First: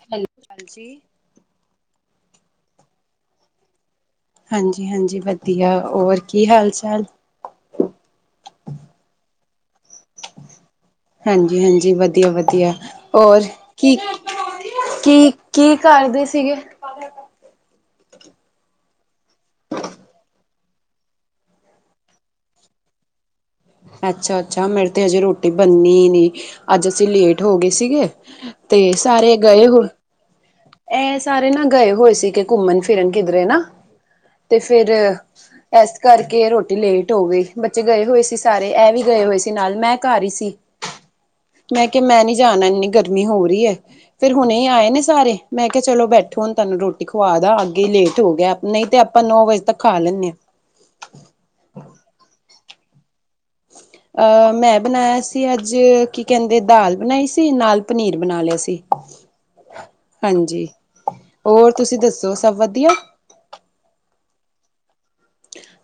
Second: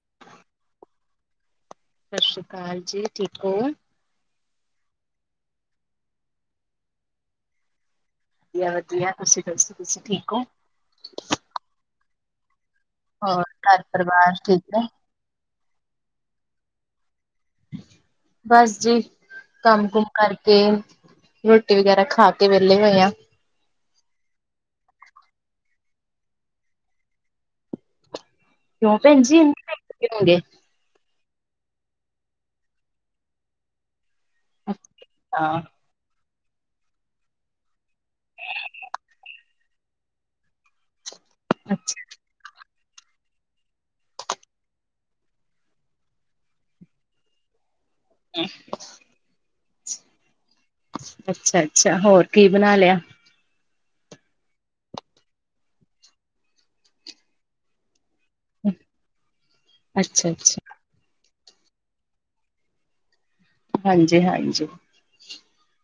Hello, ਹਾਂਜੀ। ਸਤਿ ਸ਼੍ਰੀ ਅਕਾਲ ਜੀ, ਠੀਕ ਹੋ? ਹਾਂਜੀ-ਹਾਂਜੀ ਵਧੀਆ ਹੋਰ ਕੀ ਹਾਲ- ਚਾਲ? ਵਧੀਆ-ਵਧੀਆ ਤੁਸੀਂ ਦੱਸੋ ਤੁਸੀਂ ਠੀਕ ਹੋ? ਹਾਂਜੀ-ਹਾਂਜੀ, ਵਧੀਆ-ਵਧੀਆ ਹੋਰ ਘਰ ਕੀ, ਪਰਿਵਾਰ ਠੀਕ ਹੈ ਕੀ। ਕੀ ਕਰਦੇ ਸੀਗੇ? ਕਰ ਲਿਆ ਕੰਮ ਫੇਰ। ਬਸ ਜੀ, ਕੰਮ- ਕੁਮ ਕਰਕੇ। ਰੋਟੀ ਵਗੈਰਾ ਖਾ ਕੇ ਵਿਹਲੇ ਹੋਏ ਆ। ਅੱਛਾ- ਅੱਛਾ ਮੇਰੇ ਤੇ ਹਜੇ ਰੋਟੀ ਬਣਨੀ ਨੀ, ਅੱਜ ਅਸੀਂ ਲੇਟ ਹੋ ਗਏ ਸੀਗੇ। ਤੇ ਕਿਉਂ ਭੈਣ ਸਾਰੇ ਜੀ ਗਏ ਹੋਣ। ਇੰਨੇ ਹੋਗੇ ਇਹ ਸਾਰੇ ਨਾ ਗਏ ਹੋਏ ਸੀ, ਕਿ ਘੁੰਮਣ ਫਿਰਨ ਕਿਧਰੇ ਨਾ। ਤੇ ਫੇਰ ਅੱਛਾ ਇਸ ਕਰਕੇ ਰੋਟੀ ਲੇਟ ਹੋ ਗਈ, ਬੱਚੇ ਗਏ ਹੋਏ ਸੀ ਸ- ਸਾਰੇ ਇਹ ਵੀ ਗਏ ਹੋਏ ਸੀ ਨਾਲ ਮੈਂ ਘਰ ਹੀ ਸੀ, ਮੈਂ ਅੱਛਾ ਕਿਹਾ ਮੈਂ ਨੀ ਜਾਣਾ ਇੰਨੀ ਗਰਮੀ ਚ। ਇੰਨੀ ਹੋ ਰਹੀ ਹੈ। ਫੇਰ ਹੁਣੇ ਈ ਆਏ ਨੇ ਸਾਰੇ, ਮੈਂ ਕਿਹਾ ਚਲੋ ਬੈਠੋ ਹੁਣ ਤਹਾਨੂੰ ਰੋਟੀ ਖੁਵਾ ਦ ਅੱਗੇ ਹੀ ਲੇਟ- ਹੋ ਗਿਆ, ਨਹੀਂ ਤੇ ਆਪਾਂ ਨੌ ਵਜੇ ਤੱਕ ਖਾ ਲੈਂਨੇ ਆ। ਅੱਛਾ- ਅੱਛਾ ਹੋਰ ਕੀ ਬਣਾ ਲਿਆ? ਅਹ ਮੈਂ ਬਣਾਇਆ ਸੀ ਅੱਜ, ਕੀ ਕਹਿੰਦੇ ਦਾਲ ਬਣਾਈ ਸੀ ਨਾਲ, ਪਨੀਰ ਬਣਾ ਲਿਆ ਸੀ, ਅੱਛਾ ਹਾਂਜੀ। ਅੱਛਾ ਹੋਰ ਤੁਸੀਂ ਦੱਸੋ, ਸਭ ਵਧੀਆ? ਹਾਂਜੀ- ਹਾਂਜੀ।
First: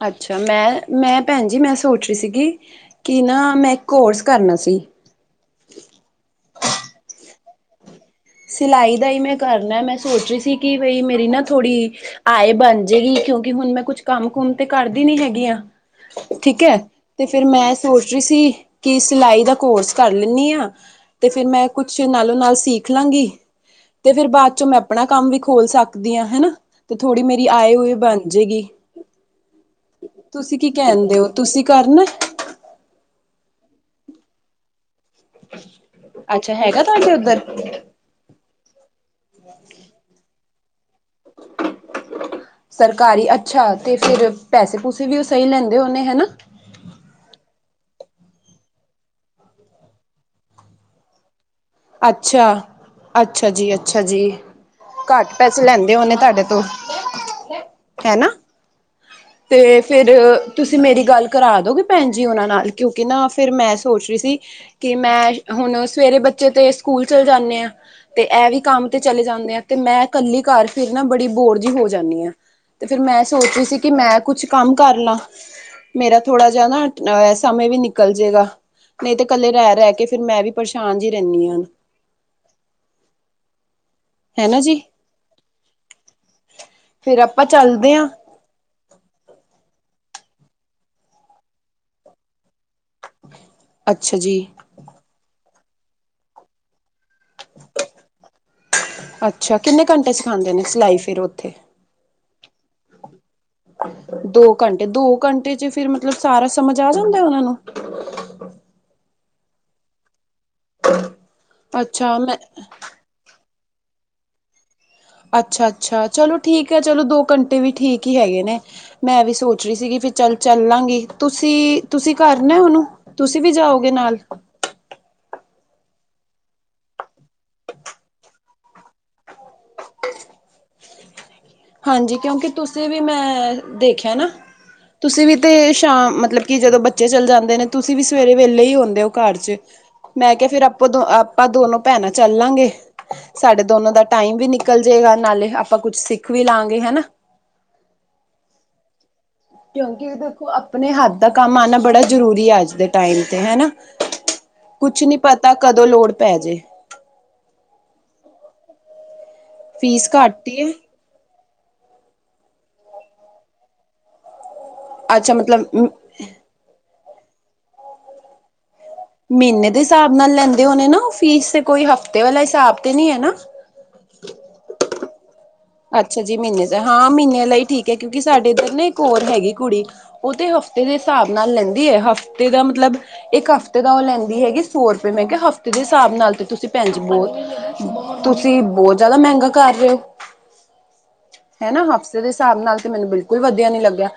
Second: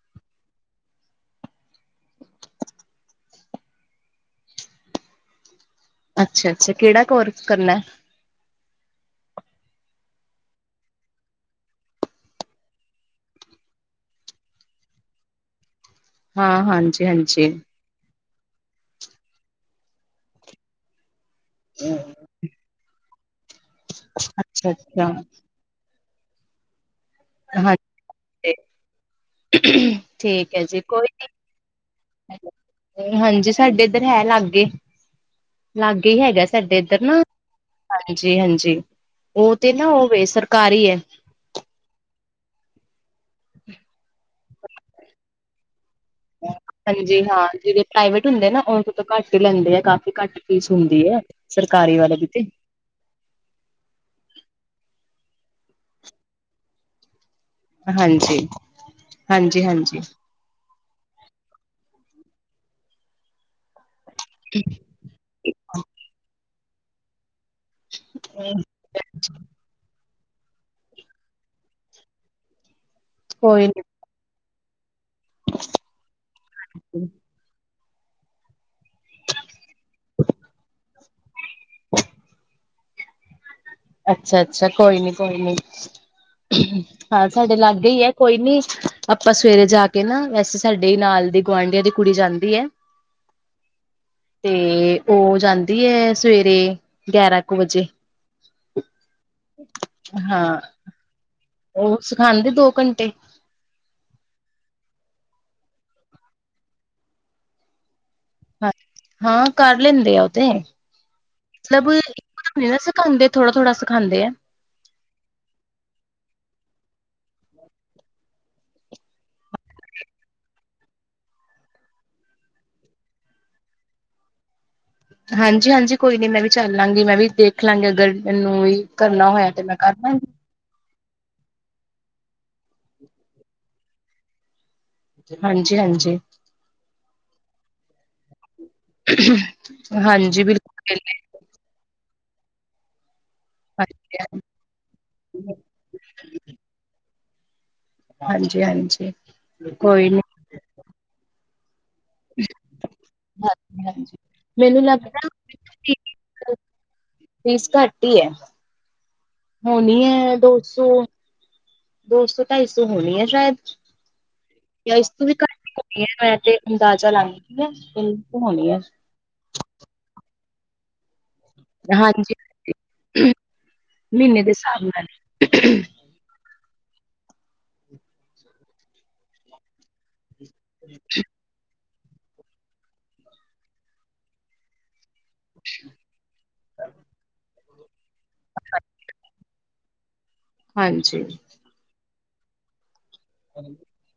ਅੱਛਾ ਮੈਂ, ਮੈਂ ਭੈਣ ਜੀ ਮੈਂ ਸੋਚ ਰਹੀ ਸੀਗੀ। ਕਿ ਨਾ ਮੈਂ ਕੋਰਸ ਕਰਨਾ ਸੀ। ਅੱਛਾ- ਅੱਛਾ ਕਿਹੜਾ ਕੋਰਸ ਕਰਨਾ ਏ? ਸਿਲਾਈ ਦਾ ਹੀ ਮੈਂ ਕਰਨਾ, ਮੈਂ ਸੋਚ ਰਹੀ ਸੀ ਕਿ ਬਈ ਮੇਰੀ ਨਾ ਥੋੜੀ- ਆਏ ਬਣ ਜਾਏਗੀ, ਕਿਉਂਕਿ ਹੁਣ ਮੈਂ ਕੁਛ ਕੰਮ ਕੁਮ ਤੇ ਕਰਦੀ ਨੀ ਹੈਗੀਆਂ। ਹਾਂ ਠੀਕ ਹੈ, ਹਾਂਜੀ ਤੇ ਹਾਂਜੀ ਫੇਰ ਮੈਂ- ਸੋਚ ਰੀ ਸੀ, ਕਿ ਸਿਲਾਈ ਦਾ ਕੋਰਸ ਕਰ ਲੈਂਨੀ ਆਂ। ਤੇ ਫਿਰ ਮੈਂ ਕੁਛ ਨਾਲੋਂ ਨਾਲ ਸੀਖ ਲਾਂਗੀ, ਤੇ ਫਿਰ ਬਾਅਦ ਚੋਂ ਅੱਛਾ ਮੈਂ ਅੱਛਾ ਅਪਣਾ ਕੰਮ ਵੀ ਖੋਲ ਸਕਦੀ ਆਂ ਹਨਾ, ਤੇ ਥੋੜ੍ਹੀ ਮੇਰੀ ਆਏ ਹਾਂਜੀ ਹੋਏ ਬਣ ਜਾਏਗੀ। ਠੀਕ ਤੁਸੀਂ ਹੈ ਕੀ ਜੀ ਕੋਈ ਕੈਂਦੇ, ਨੀ ਹੋ ਤੁਸੀਂ ਕਰਨਾ। ਹਾਂਜੀ ਸਾਡੇ ਏਧਰ ਹੈ ਲਾਗੇ, ਲਾਗੇ ਹੀ ਹੈਗਾ ਅੱਛਾ ਸਾਡੇ ਏਦਰ ਤੁਹਾਡੇ ਨਾ। ਉੱਧਰ ਹਾਂਜੀ-ਹਾਂਜੀ, ਓਤੇ ਨਾ ਓਵੇ ਸਰਕਾਰੀਐ। ਸਰਕਾਰੀ ਅੱਛਾ, ਤੇ ਫੇਰ ਪੈਸੇ-ਪੂਸੇ ਵੀ ਉਹ ਸਹੀ ਲੈਂਦੇ ਹੋਨੇ ਹਨਾਂ। ਹਾਂਜੀ ਹਾਂ, ਜੇੜੇ ਪ੍ਰਾਈਵੇਟ ਹੁੰਦੇ ਨਾ ਓਦੇ ਤੋਂ ਘੱਟ ਹੀ ਲੈਂਦੇ ਆ ਕਾਫੀ ਘੱਟ ਫੀਸ ਹੁੰਦੀ ਐ। ਸਰਕਾਰੀ ਵਾਲੇ ਦੀ ਤੇ ਅੱਛਾ। ਅੱਛਾ ਜੀ-ਅੱਛਾ ਜੀ, ਘੱਟ ਪੈਸੇ ਲੈਂਦੇ ਹੋਣੇ ਤੁਆਡੇ ਤੋਂ। ਹੈਨਾ, ਤੇ ਹਾਂਜੀ-ਹਾਂਜੀ-ਹਾਂਜੀ ਫੇਰ ਤੁਸੀਂ ਮੇਰੀ ਗੱਲ ਕਰਾ ਦੋਗੇ, ਭੈਣ ਜੀ ਓਨਾਂ ਨਾਲ ਕਿਉਂਕਿ ਨਾ ਫਿਰ ਮੈਂ ਸੋਚ ਰਹੀ ਸੀ ਕਿ ਮੈਂ ਹੁਨ ਸਵੇਰੇ ਬੱਚੇ ਤੇ ਸਕੂਲ ਚਲੇ ਜਾਂਨੇ ਆਂ, ਤੇ ਐ ਵੀ ਕੰਮ ਤੇ ਚਲੇ ਜਾਂਨੇ ਆ। ਤੇ ਮੈਂ ਕੱਲੀ ਘਰ ਫਿਰ ਨਾ ਬੜੀ ਬੋਰ ਜੀ ਹੋ ਜਾਂਨੀ ਹਾਂ, ਤੇ ਫਿਰ ਮੈਂ ਸੋਚ ਰਹੀ ਕੋਈ ਸੀ ਨੀ ਕਿ ਮੈਂ ਕੁਛ ਕੰਮ ਕਰਲਾਂ, ਮੇਰਾ ਥੋੜਾ ਜੇਆ ਨਾ ਸਮੇਂ ਵੀ ਨਿਕਲ ਜੇਗਾ, ਨਈਂ ਤੇ ਕੱਲੇ ਰੈ-ਰੈ ਕੇ ਫੇਰ ਮੈਂ ਵੀ ਪਰੇਸ਼ਾਨ ਜੀ। ਜਾਨੀਆਂ। ਅੱਛਾ-ਅੱਛਾ, ਕੋਈ ਨੀ ਕੋਈ ਨੀ। ਫਿਰ ਹਾਂ ਆਪਾਂ ਸਾਡੇ ਲਾਗੇ ਚੱਲਦੇ ਹਾਂ ਈਐ, ਕੋਈ ਨੀ। ਆਪਾਂ ਸਵੇਰੇ ਜਾ ਕੇ ਨਾ, ਵੈਸੇ ਸਾਡੇ ਨਾਲ ਦੀ ਗੁਆਂਢੀਆਂ ਦੀ ਕੁੜੀ ਜਾਂਦੀ ਐ। ਅੱਛਾ ਜੀ। ਤੇ ਓ ਜਾਂਦੀ ਐ ਸਵੇਰੇ, ਗਿਆਰਾਂ ਕੁ ਵਜੇ। ਅੱਛਾ ਕਿੰਨੇ ਘੰਟੇ ਸਿਖਾਂਦੇ ਨੇ ਸਿਲਾਈ ਫੇਰ ਓਥੇ? ਓ ਸਿਖਾਂਦੇ ਦੋ ਘੰਟੇ ਦੋ ਘੰਟੇ, ਦੋ ਘੰਟੇ ਚ ਫਿਰ ਮਤਲਬ ਸਾਰਾ ਸਮਝ ਆ ਜਾਂਦਾ ਓਨਾਂ ਨੂੰ? ਹਾਂ, ਹਾਂ ਕਰ ਲੈਂਦੇ ਆ ਓਤੇ ਮਤਲਬ ਅੱਛਾ ਮੈਂ [unintelligible] ਖਾਂਦੇ ਥੋੜਾ-ਥੋੜਾ ਸੀਖਾਂਦੇ ਆ। ਅੱਛਾ-ਅੱਛਾ ਚਲੋ ਠੀਕੈ ਚਲੋ ਦੋ ਘੰਟੇ ਵੀ ਠੀਕ ਹੀ ਹੈਗੇ ਨੇ ਮੈਂ ਵੀ ਸੋਚ ਰੀ ਸੀਗੀ ਫੇਰ ਚੱਲ ਚੱਲਾਂਗੀ ਤੁਸੀਂ ਤੁਸੀਂ ਕਰਨਾ ਓਨੂੰ ਤੁਸੀਂ ਵੀ ਜਾਓਗੇ ਨਾਲ? ਹਾਂਜੀ-ਹਾਂਜੀ ਕੋਈ ਨੀ ਮੈਂ ਵੀ ਚੱਲ ਲਾਂਗੀ। ਮੈਂ ਵੀ ਦੇਖ ਲਾਂਗੀ ਅਗਰ ਮੈਨੂੰ ਵੀ ਕਰਨਾ ਹੋਇਆ ਤੇ ਮੈਂ ਕਰ ਲਾਂਗੀ। ਹਾਂਜੀ, ਕਿਉਂਕਿ ਤੁਸੀਂ ਵੀ ਮੈਂ ਦੇਖੇਆ ਨਾ ਤੁਸੀ ਵੀ ਤੇ ਹਾਂਜੀ-ਹਾਂਜੀ, ਸ਼ਾਮ ਮਤਲਬ ਕਿ ਜਦੋਂ ਬੱਚੇ ਚੱਲ ਜਾਂਦੇ ਨੇ ਤੁਸੀਂ ਵੀ ਸਵੇਰੇ ਵੇਲੇ ਈ ਹੁੰਦੇਓ ਘਰ ਚ ਹਾਂਜੀ ਮੈਂ ਹਾਂਜੀ ਕਿਹਾ ਫੇਰ ਬਿਲਕੁਲ ਓਦੋ ਆਪਾਂ ਦੋਨੋ ਭੈਣਾਂ ਚੱਲਾਂਗੇ ਸਾਡੇ ਦੋਨੋ ਦਾ ਟਾਈਮ ਵੀ ਨ ਨਿਕਲ ਜੇਗਾ ਨਾਲੇ, ਆਪਾਂ ਕੁਛ ਸਿੱਖ ਵੀ ਲਾਂਗੇ, ਹਨਾ। ਹਾਂਜੀ-ਹਾਂਜੀ। ਕੋਈ ਕਿਉਂਕਿ ਨੀ। ਦੇਖੋ ਅਪਨੇ ਹੱਥ ਦਾ ਕੰਮ ਆਣਾ ਬੜਾ ਜਰੂਰੀ ਐ ਅੱਜ ਦੇ ਟਾਈਮ ਤੇ ਹਨਾ, ਹਾਂਜੀ-ਹਾਂਜੀ। ਮੈਨੂੰ ਕੁਛ ਨੀ ਲੱਗਦਾ ਪਤਾ ਕਦੋਂ ਲੋੜ ਪੈਜੇ। ਫੀਸ ਘੱਟ ਈਐ। ਹੋਣੀ ਫੀਸ ਐ ਘੱਟ ਦੋ ਈ ਏ ਸੌ, ਦੋ ਸੌ ਢਾਈ ਸੌ ਹੋਣੀਐ ਸ਼ੈਦ। ਯਾਂ ਇਸ ਤੋਂ ਵੀ ਅੱਛਾ ਮਤਲਬ ਘੱਟ ਹੋਣੀ ਐ। ਮੈਂ ਤੇ ਅੰਦਾਜ਼ਾ ਲਾਂਦੀ ਹੋਣੀਆਂ। ਮੀਨੇ ਦੇ ਹਿਸਾਬ ਨਾਲ ਲੈਂਦੇ ਹੋਣੇ ਨਾ ਓ ਫੀਸ ਕੋਈ ਹਫਤੇ ਵਾਲੇ ਹਿਸਾਬ ਤੇ ਨਈਂ ਐਨਾ? ਮੀਨੇ ਦੇ ਸਾਬ ਨਾਲ। ਅੱਛਾ ਜੀ, ਮੀਨੇ ਚ ਹਾਂ ਮੀਨੇ ਲਈਈ ਠੀਕੈ, ਕਿਉਂਕਿ ਸਾਡੇ ਐਦਰ ਨਾ ਇੱਕ ਹੋਰ ਹੈਗੀ ਕੁੜੀ ਓਤੇ ਹ ਤੇ ਦੇ ਸਾਬ ਨਾਲ ਲੈਂਦੀਐ, ਹਫਤੇ ਦਾ ਮਤਲਬ ਇੱਕ ਹਫਤੇ ਦਾ ਓ ਲੈਂਦੀ ਹੈਗੀ ਸੌ ਰੁਪਏ ਮੈ ਕਿਹਾ ਹਫ਼ਤੇ ਦੇ ਹਿਸਾਬ ਨਾਲ ਤੇ ਤੁਸੀਂ ਪੈਜੀ, ਤੁਸੀ ਬਹੁਤ ਜ਼ਿਆਦਾ ਮਹਿੰਗਾ ਘਰ ਹਾਂਜੀ ਹਨਾ ਹਫਸਤੇ ਦੇ ਹਿਸਾਬ ਨਾਲ ਤੇ ਮੈਨੂੰ ਬਿਲਕੁਲ ਵਧੀਆ ਨੀ ਲੱਗਿਆ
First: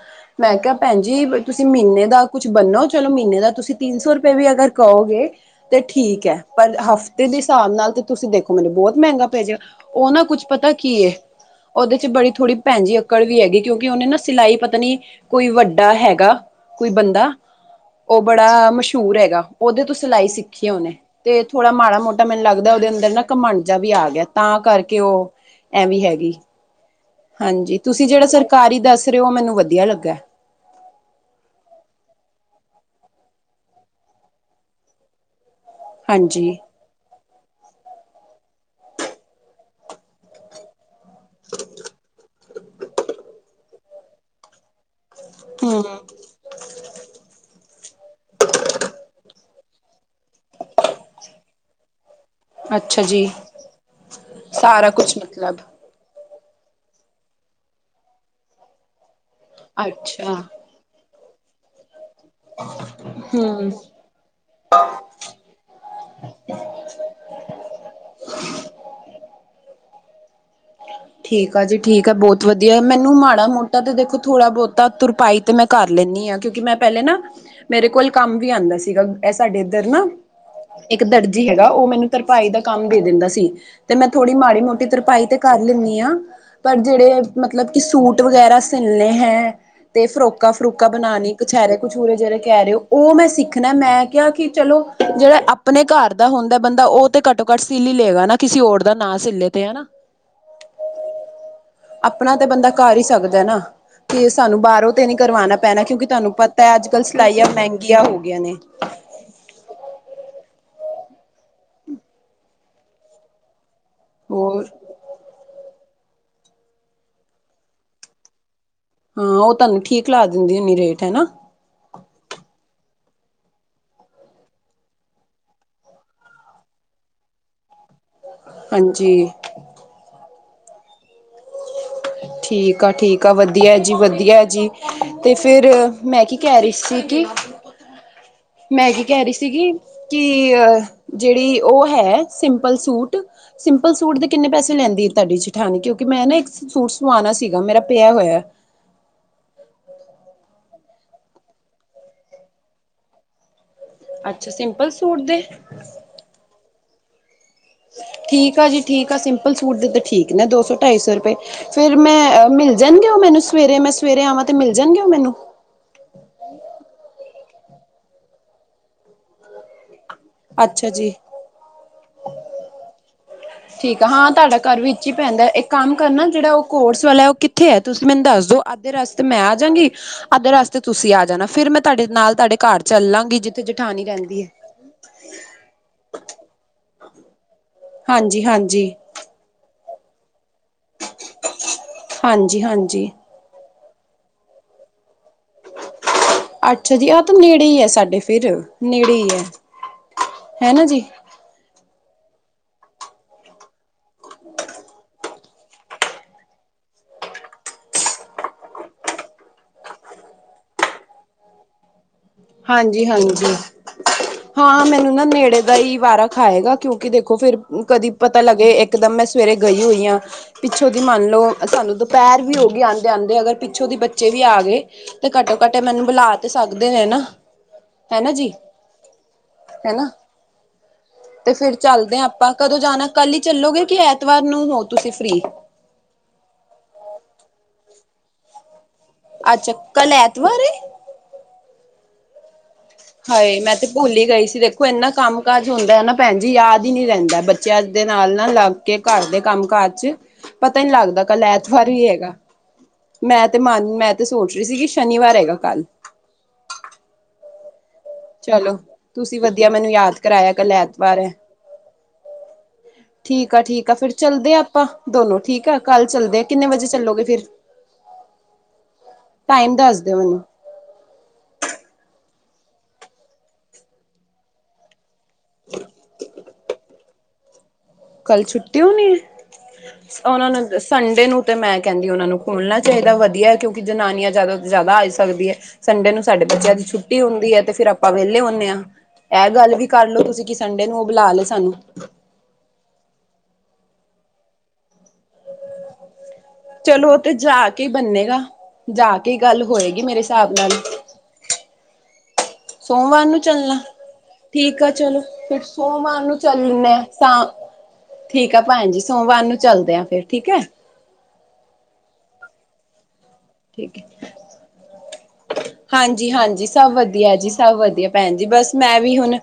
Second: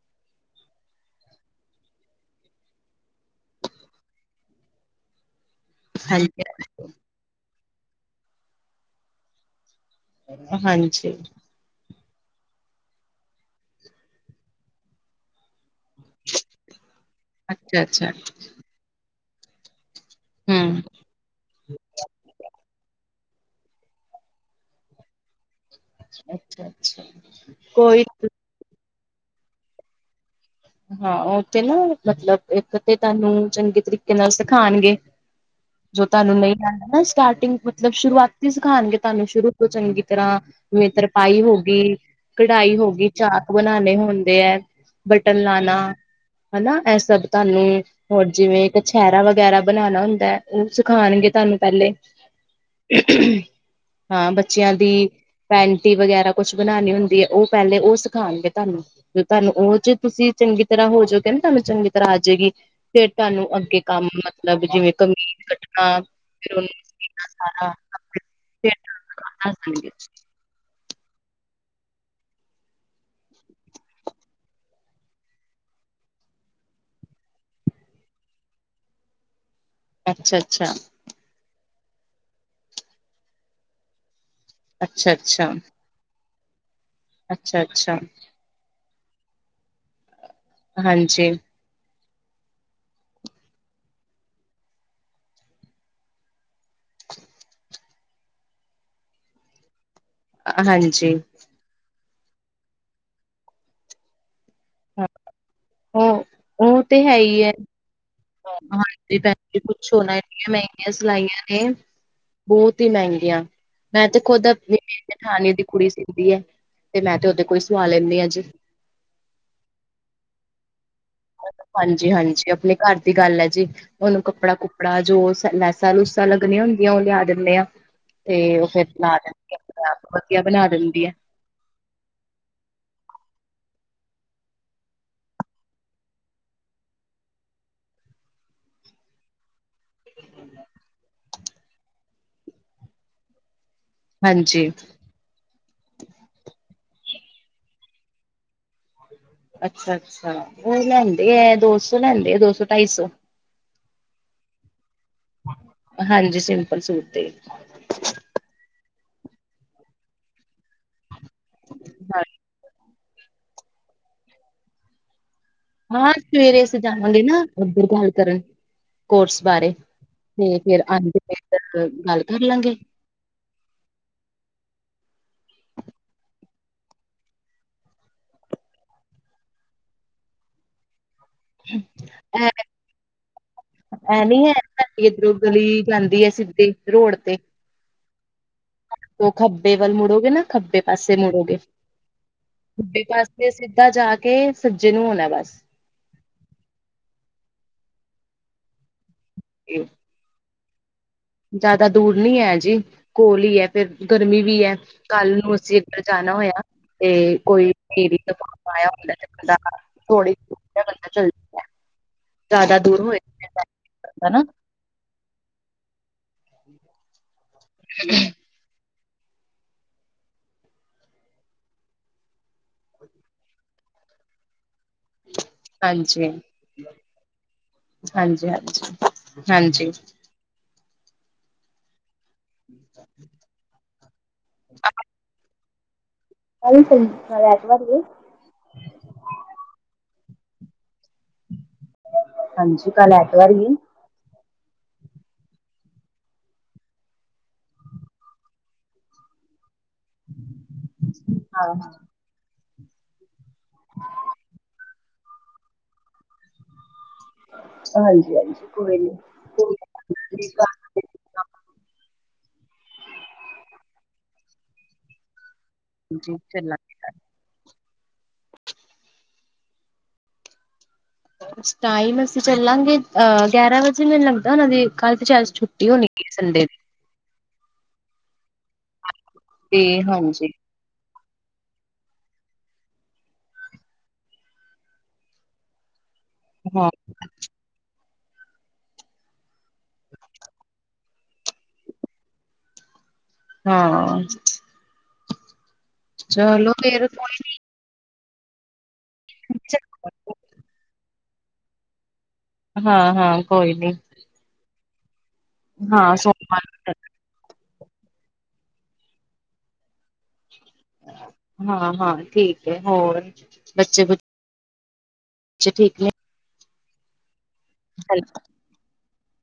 ਮੈਂ ਕਿਹਾ ਭੈਣ ਜੀ ਤੁਸੀ ਮਹੀਨੇ ਦਾ ਕੁਛ ਬੰਨੋ ਚਲੋ ਮਹੀਨੇ ਦਾ ਤੁਸੀਂ ਤਿੰਨ ਸੌ ਰੁਪਏ ਵੀ ਅਗਰ ਕਹੋਗੇ ਤੇ ਠੀਕ ਹੈ, ਪਰ ਹਫ਼ਤੇ ਦੇ ਹਿਸਾਬ ਨਾਲ ਤੇ ਤੁਸੀਂ ਦੇਖੋ ਮੈਨੂੰ ਬਹੁਤ ਮਹਿੰਗਾ ਪੈ ਜਾਣਾ ਉਹ ਨਾ ਕੁਝ ਪਤਾ ਕੀ ਏ ਹਾਂਜੀ ਉਹਦੇ ਚ ਬੜੀ ਥੋੜ੍ਹੀ ਭੈਜੀ ਅਕੜ ਵੀ ਹੈਗੀ ਕਿਉਂਕਿ ਉਹਨੇ ਨਾ ਸਿਲਾਈ ਪਤਾ ਨੀ ਕੋਈ ਵੱਡਾ ਹੈਗਾ ਕੋਈ ਬੰਦਾ, ਅੱਛਾ ਅੱਛਾ ਉਹ ਬੜਾ ਮਸ਼ਹੂਰ ਹੈਗਾ ਉਹਦੇ ਤੋਂ ਸਿਲਾਈ ਸਿੱਖੀ ਆ ਹਮ ਉਹਨੇ ਤੇ ਥੋੜਾ ਮਾੜਾ ਮੋਟਾ ਮੈਨੂੰ ਲੱਗਦਾ ਉਹਦੇ ਅੰਦਰ ਨਾ ਘਮੰਡ ਜਿਆ ਵੀ ਆ ਗਿਆ ਤਾਂ ਕਰਕੇ ਉਹ ਐਵੇਂ ਹੈਗੀ ਅੱਛਾ -ਅੱਛਾ ਹਾਂਜੀ ਕੋਈ ਤੁਸੀਂ ਜਿਹੜਾ ਸਰਕਾਰੀ ਦੱਸ ਰਹੇ ਹੋ ਮੈਨੂੰ ਵਧੀਆ ਲਗਾ ਹਾਂ ਉਥੇ ਨਾ ਮਤਲਬ ਇਕ ਤੇ ਤੁਹਾਨੂੰ ਚੰਗੇ ਤਰੀਕੇ ਨਾਲ ਸਿਖਾਉਣਗੇ ਹਾ ਜੋ ਤੁਹਾਨੂੰ ਨਹੀਂ ਆਉਂਦਾ ਨਾ ਸਟਾਰਟਿੰਗ ਮਤਲਬ ਸ਼ੁਰੂਆਤੀ ਸਿਖਾਉਣਗੇ ਤੁਹਾਨੂੰ ਸ਼ੁਰੂ ਤੋਂ ਚੰਗੀ ਤਰਾਂ ਜਿਵੇ ਤਰਪਾਈ ਹੋ ਗਈ, ਕਢਾਈ ਹੋ ਗਈ, ਚਾਕ ਬਣਾਉਣੇ ਹੁੰਦੇ ਹੈ ਕੱਟਣ ਲਾਣਾ, ਹੂੰ ਹਨਾ ਇਹ ਸਭ ਤੁਹਾਨੂੰ ਹੋਰ ਜਿਵੇਂ ਕਛਹਿਰਾ ਵਗੈਰਾ ਬਣਾਉਣਾ ਹੁੰਦਾ ਹੈ ਉਹ ਸਿਖਾਉਣਗੇ ਤੁਹਾਨੂੰ ਪਹਿਲੇ ਅੱਛਾ ਜੀ ਹਾਂ ਬੱਚਿਆਂ ਸਾਰਾ ਦੀ, ਕੁਛ ਮਤਲਬ ਪੈਨ ਟੀ ਵਗੈਰਾ ਕੁਛ ਬਣਾਉਣੀ ਹੁੰਦੀ ਹੈ ਉਹ ਪਹਿਲੇ ਉਹ ਸਿਖਾਉਣਗੇ ਤੁਹਾਨੂੰ, ਤੁਹਾਨੂੰ ਉਹ ਚ ਤੁਸੀ ਅੱਛਾ ਚੰਗੀ ਗੀ ਤਰ੍ਹਾਂ ਹੋ ਜੋ ਗੇ ਨ ਮੈਂ ਚੰਗੀ ਆ ਜਾਗੀ, ਫਿਰ ਤੁਹਾਨੂੰ ਹੂੰ ਅੱਗੇ ਕੰਮ ਮਤਲਬ ਜਿਵੇਂ ਕਮੀਜ਼ ਕਟਣਾ ਹਾਂ ਫਿਰ ਸਾਰਾ ਠੀਕ ਆ ਜੀ ਠੀਕ ਹੈ ਬਹੁਤ ਵਧੀਆ ਮੈਨੂੰ ਮਾੜਾ ਮੋਟਾ ਤੇ ਦੇਖੋ ਥੋੜਾ ਬਹੁਤਾ ਤੁਰਪਾਈ ਤੇ ਮੈ ਕਰ ਲੈਂਦੀ ਹਾਂ ਕਿਉਂਕਿ ਮੈਂ ਪਹਿਲੇ ਨਾ, ਮੇਰੇ ਕੋਲ ਕੰਮ ਵੀ ਆਉਂਦਾ ਸੀਗਾ ਸਾਡੇ ਇੱਧਰ ਨਾ ਅੱਛਾ ਅੱਛਾ ਇੱਕ ਇੱਕ ਦਰਜੀ ਹੈਗਾ ਉਹ ਮੈਨੂੰ ਤਰਪਾਈ ਦਾ ਕੰਮ ਦੇ ਦਿੰਦਾ ਸੀ, ਤੇ ਮੈਂ ਥੋੜੀ ਮਾੜੀ ਮੋਟੀ ਅੱਛਾ ਅੱਛਾ ਤਰਪਾਈ ਤੇ ਕਰ ਪਰ ਜਿਹੜੇ ਅੱਛਾ ਮਤਲਬ ਕਿ ਅੱਛਾ ਸੂਟ ਵਗੈਰਾ ਸਿਲਣੇ ਹੈ ਤੇ ਫਰੋਕਾ- ਫਰੂਕਾ ਹਾਂਜੀ ਬਣਾਨੀ, ਕਛਹਿਰੇ ਕਛੂਰੇ ਜਿਹੜੇ ਕਹਿ ਰਹੇ ਓ ਉਹ ਮੈਂ ਸਿੱਖਣਾ ਮੈਂ ਕਿਹਾ ਕਿ ਚਲੋ ਜਿਹੜਾ ਆਪਣੇ ਘਰ ਦਾ ਹੁੰਦਾ ਬੰਦਾ ਉਹ ਤੇ ਘੱਟੋ-ਘੱਟ ਸੀਲ ਹੀ ਲਏਗਾ ਨਾ ਕਿਸੇ ਹੋਰ ਦਾ ਨਾਂ ਸੀਲੇ ਤੇ ਹਨਾ ਹਾਂਜੀ ਆਪਣਾ ਤਾਂ ਬੰਦਾ ਕਰ ਹੀ ਸਕਦਾ ਨਾ ਤੇ ਸਾਨੂੰ ਬਾਹਰੋ ਤੇ ਹਾਂ ਨੀ ਕਰਵਾਉਣਾ ਪੈਣਾ ਕਿਉਂਕਿ ਉਹ ਤੁਹਾਨੂੰ ਪਤਾ ਉਹ ਤੇ ਅੱਜ-ਕੱਲ ਹੈ ਹੀ ਸਿਲਾਈਆਂ ਹੈ ਮਹਿੰਗੀਆਂ ਹੋ ਗਈਆਂ ਨੇ ਹਾਂਜੀ ਭੈਣ ਜੀ ਪੁੱਛੋ ਨਾ ਇੰਨੀਆ ਮਹਿੰਗੀਆ ਸਿਲਾਈਆ ਨੇ, ਬਹੁਤ ਹੀ ਮਹਿੰਗੀਆ ਮੈਂ ਤੇ ਖੁਦ ਹੋਰ ਆਪਨੀ ਜਠਾਣੀ ਦੀ ਕੁੜੀ ਸੀਦੀ ਐ ਤੇ ਮੈਂ ਤੇ ਉਦੇ ਕੋ ਈ ਸੁਵਾ ਲੈਣੀ ਆ ਜੀ ਹਾਂ ਉਹ ਤੁਹਾਨੂੰ ਠੀਕ ਲਾ ਦਿੰਦੀ ਹੋਣੀ ਰੇਟ ਹੈਨਾ ਹਾਂਜੀ -ਹਾਂਜੀ, ਆਪਣੇ ਘਰ ਦੀ ਗੱਲ ਏ ਜੀ ਉਹਨੂੰ ਕੱਪੜਾ-ਕੁਪੜਾ ਜੋ ਲੈਸਾਂ-ਲੂਸਾਂ ਲੱਗਣੀਆਂ ਹੁੰਦੀਆਂ ਉਹ ਲਿਆ ਦਿੰਨੇ ਆ ਤੇ ਉਹ ਫਿਰ ਹਾਂਜੀ ਬਣਾ ਦਿੰਦੀ ਏ, ਆਪਣੇ-ਆਪ ਵਧੀਆ ਬਣਾ ਦਿੰਦੀ ਐ [unintelligible] ਠੀਕ ਆ ਠੀਕ ਆ ਵਧੀਆ ਜੀ ਵਧੀਆ ਜੀ, ਤੇ ਫਿਰ ਮੈਂ ਕੀ ਕਹਿ ਰਹੀ ਸੀ ਕਿ ਮੈਂ ਕੀ ਕਹਿ ਰਹੀ ਸੀਗੀ ਕਿ ਅ ਜਿਹੜੀ ਉਹ ਹੈ ਸਿੰਪਲ-ਸੂਟ, ਸਿੰਪਲ-ਸੂਟ ਦੇ ਕਿੰਨੇ ਹਾਂਜੀ ਪੈਸੇ ਲੈਂਦੀ ਐ ਤੁਹਾਡੀ ਜਠਾਣੀ ਜੇਠਾਣੀ ਕਿਉਂਕਿ ਮੈਂ ਨਾ ਇੱਕ ਸੂਟ ਸਵਾਉਣਾ ਸੀਗਾ ਮੇਰਾ ਪਿਆ ਹੋਇਆ ਅੱਛਾ-ਅੱਛਾ, ਉਹ ਲੈਂਦੇ ਐ ਦੋ ਸੌ ਲੈਂਦੇ ਆ ਦੋ ਸੌ-ਢਾਈ ਸੌ। ਅੱਛਾ ਸਿੰਪ ਲ ਸੂਟ ਦੇ। ਹਾਂਜੀ, ਸਿੰਪਲ ਸੂਟ ਦੇ। ਠੀਕ ਆ ਜੀ ਠੀਕ ਆ, ਸਿੰਪਲ-ਸੂਟ ਦੇ ਤੇ ਠੀਕ ਨੇ ਦੋ ਸੌ-ਢਾਈ ਸੌ ਰੁਪਏ ਫੇਰ ਹਾਂ ਮੈਂ ਮਿਲ ਜਾਣਗੇ ਉਹ ਮੈਨੂੰ ਸਵੇਰੇ ਮੈਂ ਸਵੇਰੇ ਆਵਾਂ ਤੇ ਮਿਲ ਜਾਣਗੇ ਓ ਮੈਨੂੰ। ਹਾਂ ਸਵੇਰੇ ਅਸੀਂ ਜਾਵਾਂਗੇ ਨਾ ਉਧਰ ਗੱਲ ਕਰਨ ਕੋਰਸ ਬਾਰੇ ਤੇ ਫੇਰ ਅੱਛਾ ਆਦੇ ਜੀ ਤੱਕਰ ਗੱਲ ਕਰ ਲਾਂਗੇ। ਠੀਕ ਆ, ਹਾਂ ਤੁਹਾਡਾ ਘਰ ਵੀ ਵਿੱਚ ਈ ਪੈਂਦਾ ਇੱਕ ਕੰਮ ਕਰਨਾ ਜਿਹੜਾ ਉਹ ਕੋਰਸ ਵਾਲਾ ਉਹ ਕਿੱਥੇ ਐ ਤੁਸੀਂ ਮੈਨੂੰ ਦੱਸ ਦੋ ਅੱਧੇ ਰਸਤੇ ਮੈਂ ਆ ਜਾਗੀ ਅੱਧੇ ਰਸਤੇ ਤੁਸੀਂ ਆ ਜਾਣਾ, ਫੇਰ ਮੈਂ ਤੁਹਾਡੇ ਨਾਲ ਇਹ ਤੁਹਾਡੇ ਘਰ ਚੱਲਲਾਗੀ ਜਿ ਐ ਨੀ ਐ ਸਾਡੀ ਇਧਰੋਂ ਗਲੀ ਜਾਂਦੀ ਐ ਸਿੱਧੀ ਰੋਡ ਤੇ। ਹਾਂਜੀ-ਹਾਂਜੀ। ਓ ਖੱਬੇ ਵੱਲ ਮੁੜੋਗੇ ਨਾ ਖੱਬੇ ਪਾਸੇ ਮੁੜੋਗੇ, ਹਾਂਜੀ ਖੱਬੇ ਹਾਂਜੀ ਪਾਸੇ ਤੇ ਸਿੱਧਾ ਜਾ ਕੇ ਸੱਜੇ ਨੂੰ ਹੋਣਾ ਬਸ। ਅੱਛਾ ਜੀ ਐਹ ਤੇ ਨੇੜੇ ਈ ਐ ਸਾਡੇ ਫੇਰ ਨੇੜੇ ਈ ਐ। ਏ। ਹੈਨਾ ਜੀ। ਜ਼ਿਆਦਾ ਦੂਰ ਨੀ ਐ ਜੀ। ਕੋਲ ਈ ਐ ਫੇਰ, ਗਰਮੀ ਵੀ ਐ ਕੱਲ ਨੂੰ ਅਸੀਂ ਅਗਰ ਜਾਣਾ ਹੋਇਆ। ਤੇ ਕੋਈ [unintelligible] ਤਾਂ ਪਾਇਆ ਹੁੰਦਾ [unintelligible] ਥੋੜੀ [unintelligible] ਜ਼ਿਆਦਾ ਦੂਰ ਹੋਏ ਹਾਂਜੀ-ਹਾਂਜੀ ਹਨਾ ਹਾਂ ਮੈਨੂੰ ਨਾ ਨੇੜੇ ਦਾ ਈ ਵਾਰਾਂ ਖਾਏਗਾ, ਕਿਉਂਕਿ ਦੇਖੋ ਫਿਰ ਕਦੀ ਪਤਾ ਲੱਗ ਤੇ ਇੱਕਦਮ ਮੈਂ ਸਵੇਰੇ ਗਈ ਹੋਈ ਆ। ਪਿੱਛੋਂ ਦੀ ਮੰਨ ਲ‌ਓ ਤਾਨੂੰ ਦੁਪਹਿਰ ਵੀ ਹੋ ਗਈ, ਆਦੇ- ਆਦੇ ਅਗਰ ਪਿੱਛੋਂ ਦੀ ਬੱਚੇ ਵੀ ਆ ਗਏ ਤੇ ਘੱਟੋ-ਘੱਟ ਇਹ ਮੈਨੂੰ ਬੁਲਾ ਤੇ ਸਕਦੇ ਐ ਨਾ। ਹਨਾ ਜੀ ਹਾਂਜੀ-ਹਾਂਜੀ ਹਾਂਜੀ। ਹਨਾ ਤੇ ਫੇਰ ਚੱਲਦੇ ਆ ਆਪਾਂ, ਕਦੋਂ ਜਾਣਾ ਕੱਲ ਈ ਚੱਲੋਗੇ ਕਿ ਐਤਵਾਰ ਨੂੰ ਹੋ ਤੁਸੀਂ ਫ੍ਰਰੀ? ਕੱਲ ਨੂੰ ਸੰਡ--ਐਤਵਾਰ ਐ। ਅੱਛਾ, ਕੱਲ ਐਤਵਾਰ ਏ? ਹਾਂਜੀ ਕੱਲ ਐਤਵਾਰ ਹਾਏ ਹੀ ਹੈ ਮੈਂ ਤੇ ਭੁਲੀ ਈ ਗਈ ਸੀ, ਦੇਖੋ ਏਨਾ ਕੰਮ ਕਾਜ ਹੁੰਦਾ ਨਾ ਭੈਣਜੀ ਯਾਦ ਈ ਨੀ ਰਹਿੰਦਾ, ਬੱਚਿਆਂ ਦੇ ਨਾਲ ਨਾਲ ਆ ਕੇ ਘੱਰ ਦੇ ਕੰਮ ਕਾਜ ਚ ਪਤਾ ਈ ਨੀ ਲੱਗਦਾ ਕੱਲ ਹਾਂ ਹਾਂ ਐਤਵਾਰ ਵੀ ਹੈਗਾ। ਮੈਂ ਤੇ ਮਨ ਮੈਂ ਤੇ ਸੋਚ ਰੀ ਸੀਗੀ ਸ਼ਨੀਵਾਰ ਹੈਗਾ ਕੱਲ। ਹਾਂਜੀ ਹਾਂਜੀ ਚਲੋ, ਕੋਈ ਨੀ ਤੁਸੀਂ ਵਧੀਆ ਮੈਨੂੰ ਯਾਦ ਕਰਾਇਆ ਕੱਲ ਐਤਵਾਰ ਐ‌। ਠੀਕ ਆ ਠੀਕ ਆ ਫੇਰ ਚੱਲਦੇ ਆ ਅਪਾਂ ਦੋਨੋ ਠੀਕ ਆ। ਕੱਲ ਚੱਲਦੇ ਆਂ, ਕਿੰਨੇ ਵਜੇ ਚੱਲਾਂਗੇ ਚੱਲੋਗੇ ਫੇਰ? ਟਾਈਮ ਦੱਸ ਦੇਓ ਮੈਨੂੰ। ਬਸ ਟਾਇਮ ਅਸੀਂ ਚਲਾਂਗੇ ਅਹ ਗਿਆਰਾਂ ਵਜੇ ਮੈਨੂੰ ਲੱਗਦਾ ਓਨਾਂ ਦੇ ਕੱਲ ਤੇ ਛੈਦ ਛੁੱਟੀ ਹੋਣੀ ਏ ਸੰਡੇ ਦੀ। ਕੱਲ ਛੁੱਟੀ ਹੋਣੀ ਏ ਤੇ ਓਹਨਾਂ ਹਾਂਜੀ ਨੂੰ ਸੰਡੇ ਨੂੰ ਤੇ ਮੈਂ ਕੈੰਦੀ ਓਨਾਂ ਨੂੰ ਖੁਲਣਾ ਚਾਈਦਾ, ਵਧੀਆ ਐ ਕਿਉਂਕਿ ਜਨਾਨੀਆਂ ਜਿਆਦਾ ਤੋਂ ਜਿਆਦਾ ਆਏ ਸਕਦੀ ਐ। ਸੰਡੇ ਨੂੰ ਸਾਡੇ ਬੱਚਿਆਂ ਦੀ ਹਾਂ ਛੁੱਟੀ ਹੁੰਦੀ ਐ, ਤੇ ਫਿਰ ਅਪ ਆਪਾਂ ਵਿਹਲੇ ਹੁੰਨੇ ਆਂ, ਐਹ ਗੱਲ ਵੀ ਕਰ ਲੋ ਤੁਸੀਂ ਕਿ ਸੰਡੇ ਨੂੰ ਓਹ ਬੁਲਾ ਲੇ ਸਾਨੂੰ। ਹਾਂ, ਚਲੋ ਫੇਰ ਚਲੋ ਓ ਤੇ ਜਾ ਕੇ ਈ ਬੰਨੇਗਾ, ਜਾ ਕੇ ਈ ਗੱਲ ਹੋਏਗੀ ਮੇਰੇ ਸਾਬ ਨਾਲ। ਹਾਂ ਸੋਮਵਾਰ ਹਾਂ ਨੂੰ ਕੋਈ ਚੱਲਣਾ, ਨੀ ਠੀਕ ਆ ਚਲੋ ਫਿਰ ਹਾਂ ਸੋਮਵਾਰ ਨੂੰ ਚੱਲ ਲੇਨੇ ਸੋਮਵਾਰ ਆ ਸਾਂ ਠੀਕ ਆ ਭੈਣ ਜੀ ਸੋਮਵਾਰ ਨੂੰ ਚੱਲਦੇ ਆਂ ਫੇਰ ਠੀਕ ਐ। ਹਾਂ ਹਾਂ, ਠੀਕ ਐ ਹੋਰ ਠੀਕ ਬੱਚੇ ਐ। ਬੱਚੇ ਠੀਕ ਨੇ ਹਾਂਜੀ ਹਾਂਜੀ, ਸਭ ਵਧੀਆ ਜੀ ਸਭ ਵਧੀਆ, ਭੈਣ ਜੀ ਬਸ ਮੈਂ ਵੀ ਹੁਣ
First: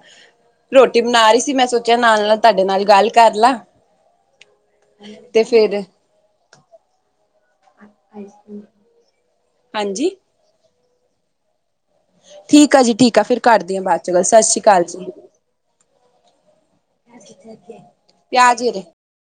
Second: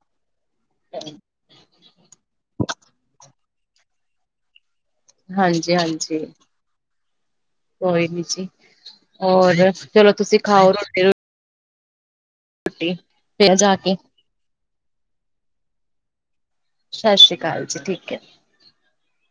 ਰੋਟੀ ਬਣਾ ਰੀ ਸੀ ਮੈਂ ਸੋਚਿਆ ਨਾਲ ਨਾਲ ਤਾਡੇ ਨਾਲ ਗੱਲ ਕਰ ਲਾ। ਤੇ ਹਾਂਜੀ, ਫਿਰ ਹਾਂਜੀ। ਕੋਈ ਨੀ ਜੀ, ਔਰ ਹਾਂਜੀ ਚਲੋ ਤੁਸੀਂ ਖਾਓ ਰੋਟੀ-ਰੂ ਠੀਕ ਆ ਜੀ ਠੀਕ ਆ, ਫਿਰ ਫੇਰ ਜਾ ਕਰਦੀ ਆ ਕੇ ਬਾਦ ਚ ਗੱਲ ਸਤ ਸ੍ਰੀ ਕਾਲ ਜੀ। ਸਤਿ ਸ੍ਰੀ ਅਕਾਲ ਜੀ ਠੀਕ ਹੈ ਪਿਆਜ ਚੀਰੇ